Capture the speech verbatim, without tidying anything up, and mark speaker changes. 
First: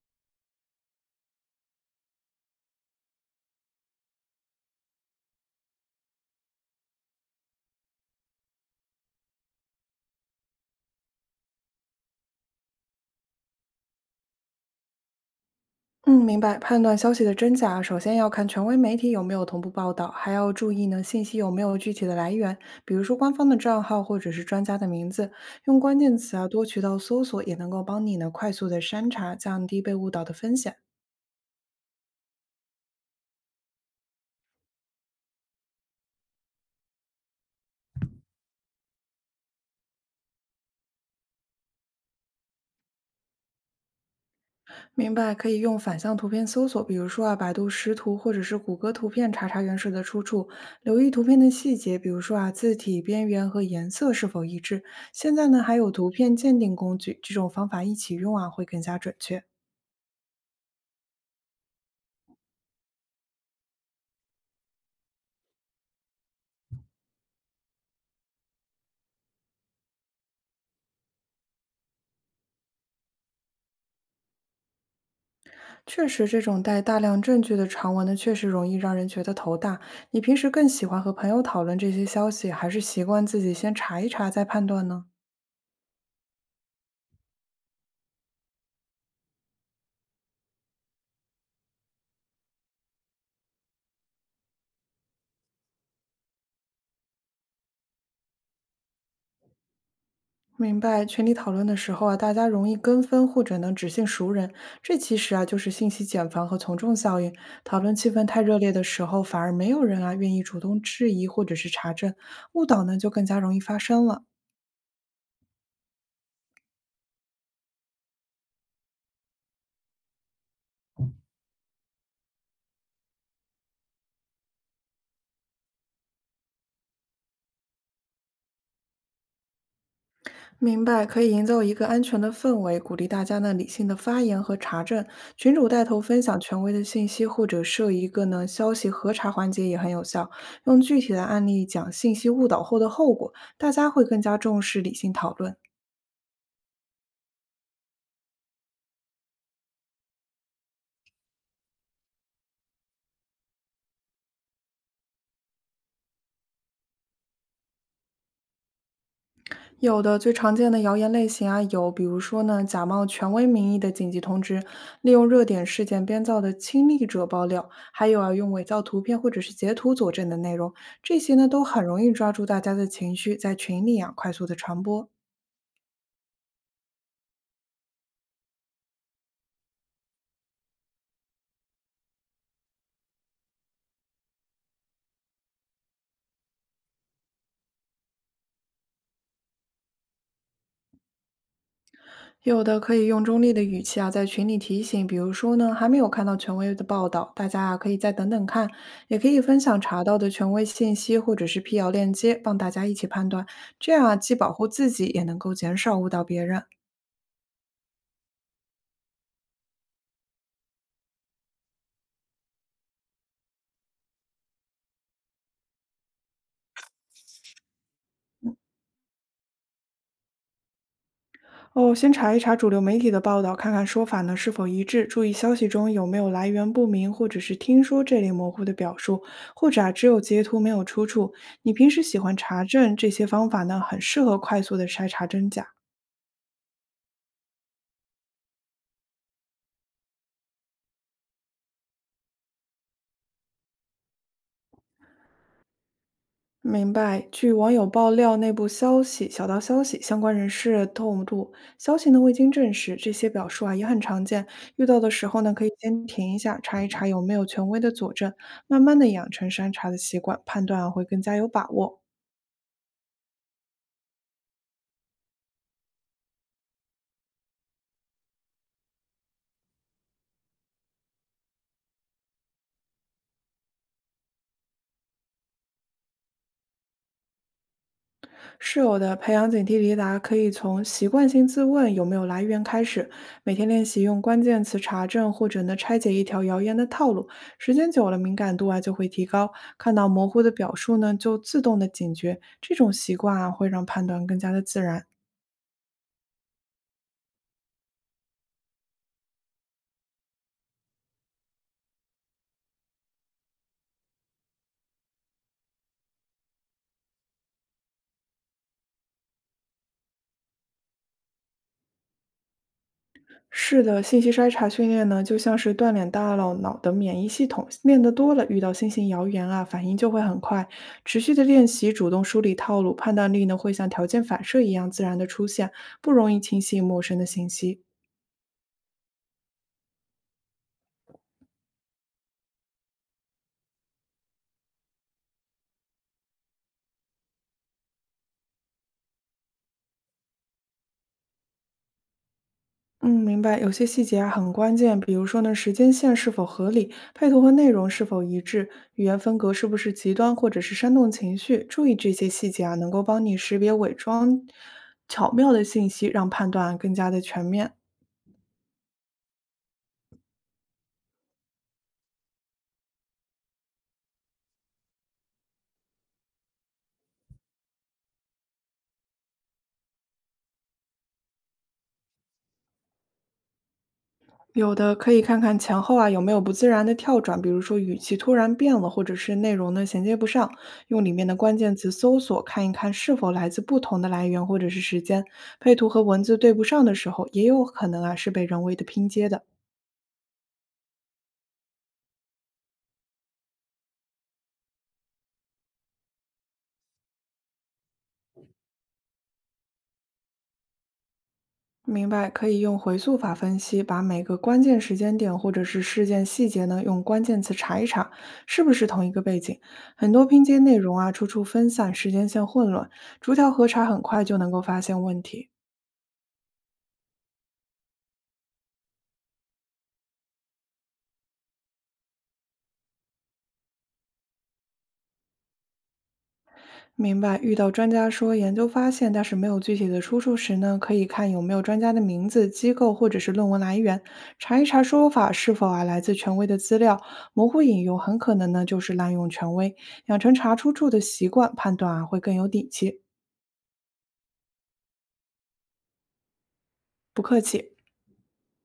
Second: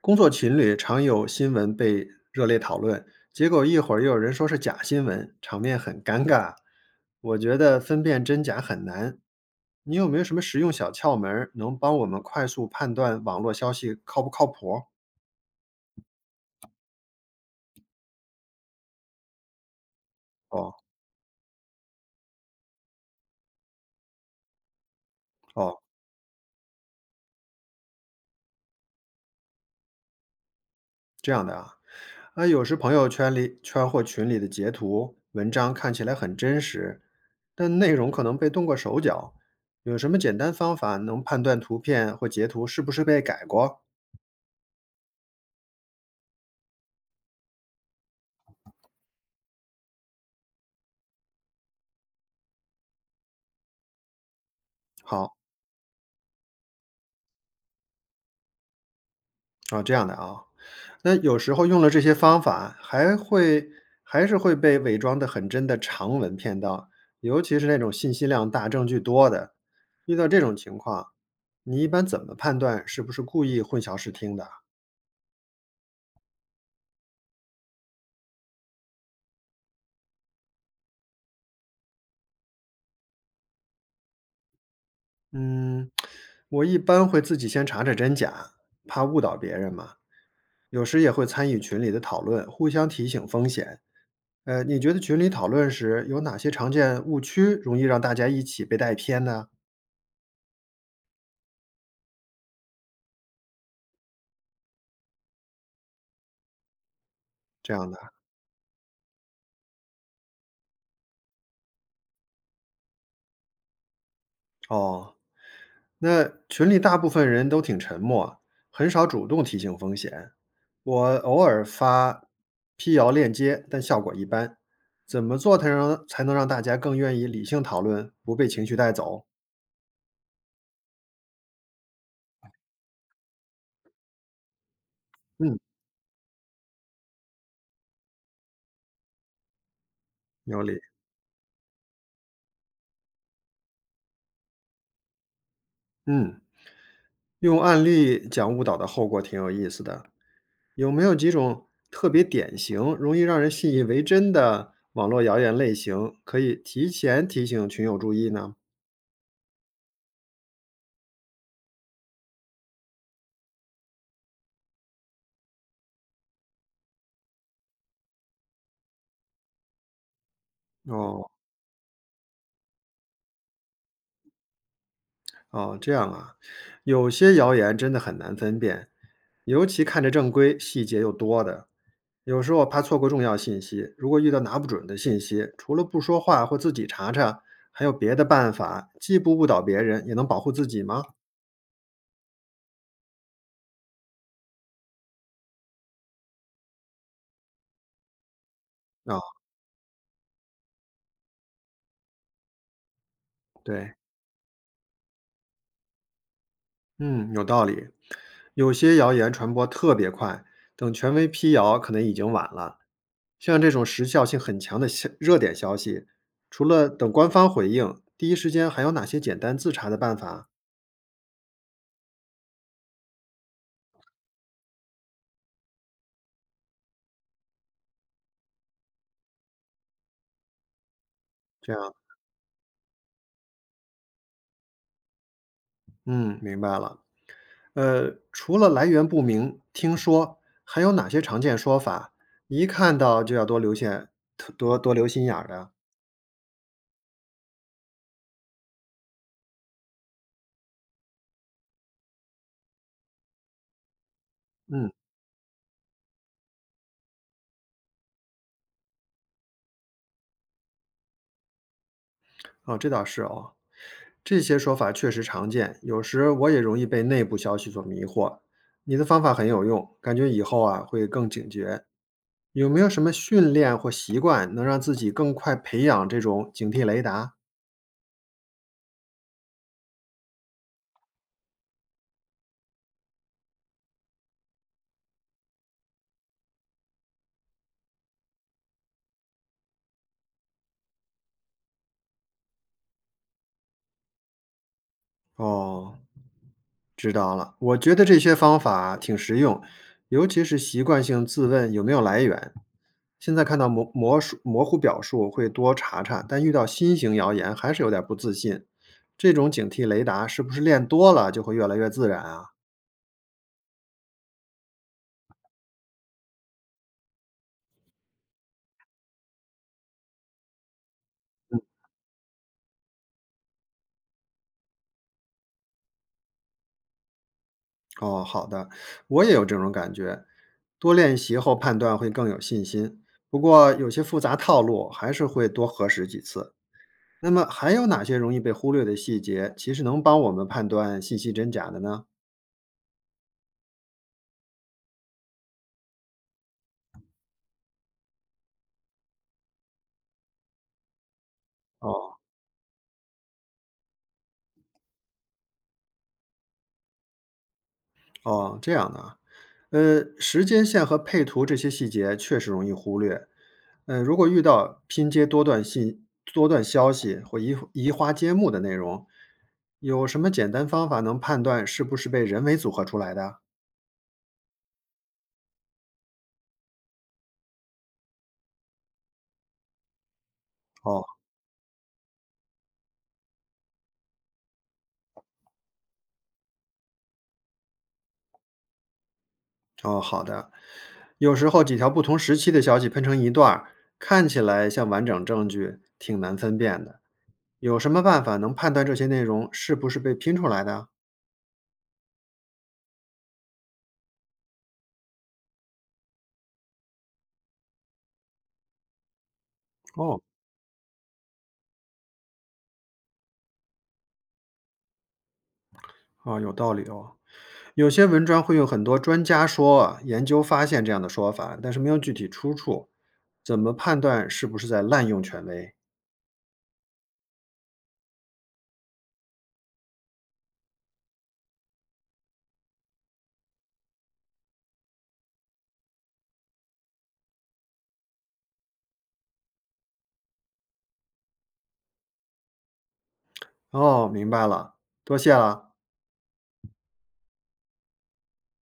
Speaker 1: 工作群里常有新闻被热烈讨论，结果一会儿又有人说是假新闻，场面很尴尬。我觉得分辨真假很难。你有没有什么实用小窍门儿能帮我们快速判断网络消息靠不靠谱？
Speaker 2: 嗯，明白。判断消息的真假，首先要看权威媒体有没有同步报道，还要注
Speaker 1: 哦
Speaker 2: 意呢信息有没有具体的来源，比如说官方的账号或者是专家的名字。用
Speaker 1: 哦，
Speaker 2: 关键词啊多渠道搜索，也能够帮你呢快速的筛查，降低被误导的风险。
Speaker 1: 这样的啊。啊，有时朋友圈里圈或群里的截图、文章看起来很真实，但内容可能被动过手脚。有什么简单方法能判断图片或截图是不是被改过？
Speaker 2: 明白，可以用反向图片搜索，比如说啊百度识图或者是谷歌图片查查原始的出处，留意图片的细节，比如说啊字体、边缘和颜色是否一致。现
Speaker 1: 好。
Speaker 2: 在呢还有图片鉴定工具，这种方法一起用啊会更加准确。
Speaker 1: 哦，这样的啊。那有时候用了这些方法，还会还是会被伪装得很真的长文骗到，尤其是那种信息量大、证据多的。遇到这种情况，你一般怎么判断是不是故意混淆视听的？
Speaker 2: 确实，这种带大量证据的长文呢，确实容易让人觉得头大。你平时更喜欢和朋友讨论这些消息，还是习惯自己先查一查再判断呢？
Speaker 1: 嗯，我一般会自己先查查真假，怕误导别人嘛。有时也会参与群里的讨论，互相提醒风险。呃，你觉得群里讨论时有哪些常见误区，容易让大家一起被带偏呢？
Speaker 2: 明白，群里讨论的时候啊，大家容易跟风或者呢只信熟人，这其实啊就是信息茧房和从众效应。
Speaker 1: 这
Speaker 2: 讨
Speaker 1: 样
Speaker 2: 论
Speaker 1: 的
Speaker 2: 气氛太热烈的时候，反而没有人啊愿意主动质疑或者是查证，误导呢就更加容易发生了。
Speaker 1: 哦。那群里大部分人都挺沉默啊，很少主动提醒风险。我偶尔发辟谣链接，但效果一般。怎么做才能才能让大家更愿意理性讨论，不被情绪带走？
Speaker 2: 明白，可以营造一个安全的氛围，鼓励大家呢理性的发言和查证。群
Speaker 1: 嗯，
Speaker 2: 主带头分享权威的信息，或者设一个呢消息核查环节也很有效。
Speaker 1: 有
Speaker 2: 用
Speaker 1: 理。
Speaker 2: 具体的案例讲信息误导后的后果，大家会更加重视理性讨论。
Speaker 1: 嗯，用案例讲误导的后果挺有意思的。有没有几种特别典型、容易让人信以为真的网络谣言类型，可以提前提醒群友注意呢？
Speaker 2: 有的最常见的谣言类型啊，有比如说呢，假冒权威名义的紧急通知，利用热点事件编造的亲历者爆料，还有啊，用伪造图片或者是截图佐证的内容，这
Speaker 1: 哦，
Speaker 2: 些呢都很容易抓住大家的情绪，在群里啊快速的传播。
Speaker 1: 哦，这样啊，有些谣言真的很难分辨，尤其看着正规、细节又多的，有时候怕错过重要信息。如果遇到拿不准的信息，除了不说话或自己查查，还有别的办法，既不误导别人，也能保护自己吗？
Speaker 2: 有的可以用中立的语气啊，在群里提醒，比如说呢，还没有看到权威的报道，大家啊可以再等等看，也
Speaker 1: 啊、
Speaker 2: 可以分享查到的权威信息或者是辟谣链接，帮大家一起判断，这
Speaker 1: 对，
Speaker 2: 样啊既保护自己，也能够减少误导别人。
Speaker 1: 嗯，有道理。有些谣言传播特别快，等权威辟谣，可能已经晚了。像这种时效性很强的消热点消息，除了等官方回应，第一时间还有哪些简单自查的办法？
Speaker 2: 哦，先查一查主流媒体的报道，看看说法呢是否一致，注意消息中有没有来源不明或者是听说这类模糊的表述，或者啊只有截图没有出处。你
Speaker 1: 这
Speaker 2: 平
Speaker 1: 样，
Speaker 2: 时喜欢查证这些方法呢，很适合快速的筛查真假。
Speaker 1: 嗯，明白了。呃，除了来源不明，听说还有哪些常见说法？一看到就要多留线多多留心眼儿的。
Speaker 2: 明白。据网友爆料，内部消息、小道消息、相关人士透露，消息呢未经证实，这些表述啊也很常见。遇
Speaker 1: 嗯，
Speaker 2: 到的时候呢，可以先停一下，查一查有没有权威的佐证，慢慢的养成筛查的习惯，判断啊会更加有把握。
Speaker 1: 哦，这倒是哦。这些说法确实常见，有时我也容易被内部消息所迷惑。你的方法很有用，感觉以后啊会更警觉。有没有什么训练或习惯能让自己更快培养这种警惕雷达？
Speaker 2: 是有的，培养警惕雷达可以从习惯性自问有没有来源开始，每天练习用关键词查证或者呢拆解一条谣言的套路，时间久了敏感度啊就会提高，看到模糊的表述呢就自动的警觉，这种习惯啊会让判断更加的自然。
Speaker 1: 哦，知道了，我觉得这些方法挺实用，尤其是习惯性自问有没有来源。现在看到模模数模糊表述会多查查，但遇到新型谣言还是有点不自信。这种警惕雷达是不是练多了就会越来越自然啊？
Speaker 2: 是的，信息筛查训练呢，就像是锻炼大脑脑的免疫系统，练得多了，遇到新型谣言啊，反应就会很快。持续的练习，主动梳理套路，判断力呢会像条件反射一样自然的出现，不容易轻信陌生的信息。
Speaker 1: 哦，好的，我也有这种感觉，多练习后判断会更有信心。不过有些复杂套路还是会多核实几次。那么还有哪些容易被忽略的细节，其实能帮我们判断信息真假的呢？
Speaker 2: 嗯，明白。有些细节啊很关键，比如说呢，时间线是否合理，配图和内容是否一致，语言风格是不是极端或者是煽动情绪。注意这
Speaker 1: 哦，
Speaker 2: 些细节啊，能够帮你识别伪装巧妙的信息，让判断啊更加的全面。
Speaker 1: 哦，这样的啊，呃，时间线和配图这些细节确实容易忽略。呃，如果遇到拼接多段信、多段消息或移移花接木的内容，有什么简单方法能判断是不是被人为组合出来的？
Speaker 2: 有的可以看看前后啊有没有不自然的跳转，比如说语气突然变了，或者是内容呢衔接不上，用
Speaker 1: 哦
Speaker 2: 里面的关键词搜索看一看是否来自不同的来源或者是时间，配图和文字对不上的时候，也有可能啊是被人为的拼接的。
Speaker 1: 哦，好的。有时候几条不同时期的消息喷成一段儿，看起来像完整证据，挺难分辨的。有什么办法能判断这些内容是不是被拼出来的？
Speaker 2: 明白，可以用回溯法分析，把每个关键时间点或者是事件细节呢，用关键词查一查，是不是同一个背景。很
Speaker 1: 哦
Speaker 2: 多拼接内容啊，处处分散，时间线混乱，逐条核查很快就能够发现问题。
Speaker 1: 哦，有道理哦。有些文章会有很多专家说啊研究发现这样的说法，但是没有具体出处，怎么判断是不是在滥用权威？
Speaker 2: 明白，遇到专家说研究发现，但是没有具体的出处时呢，可以看有没有专家的名字、机构或者是论文来源，查一查说法是否啊来自权威的资料。模糊引用很可能呢就是滥用权威，养成查出处的习惯，判断啊会更有底气。
Speaker 1: 哦，明白了，多谢了。
Speaker 2: 不客气。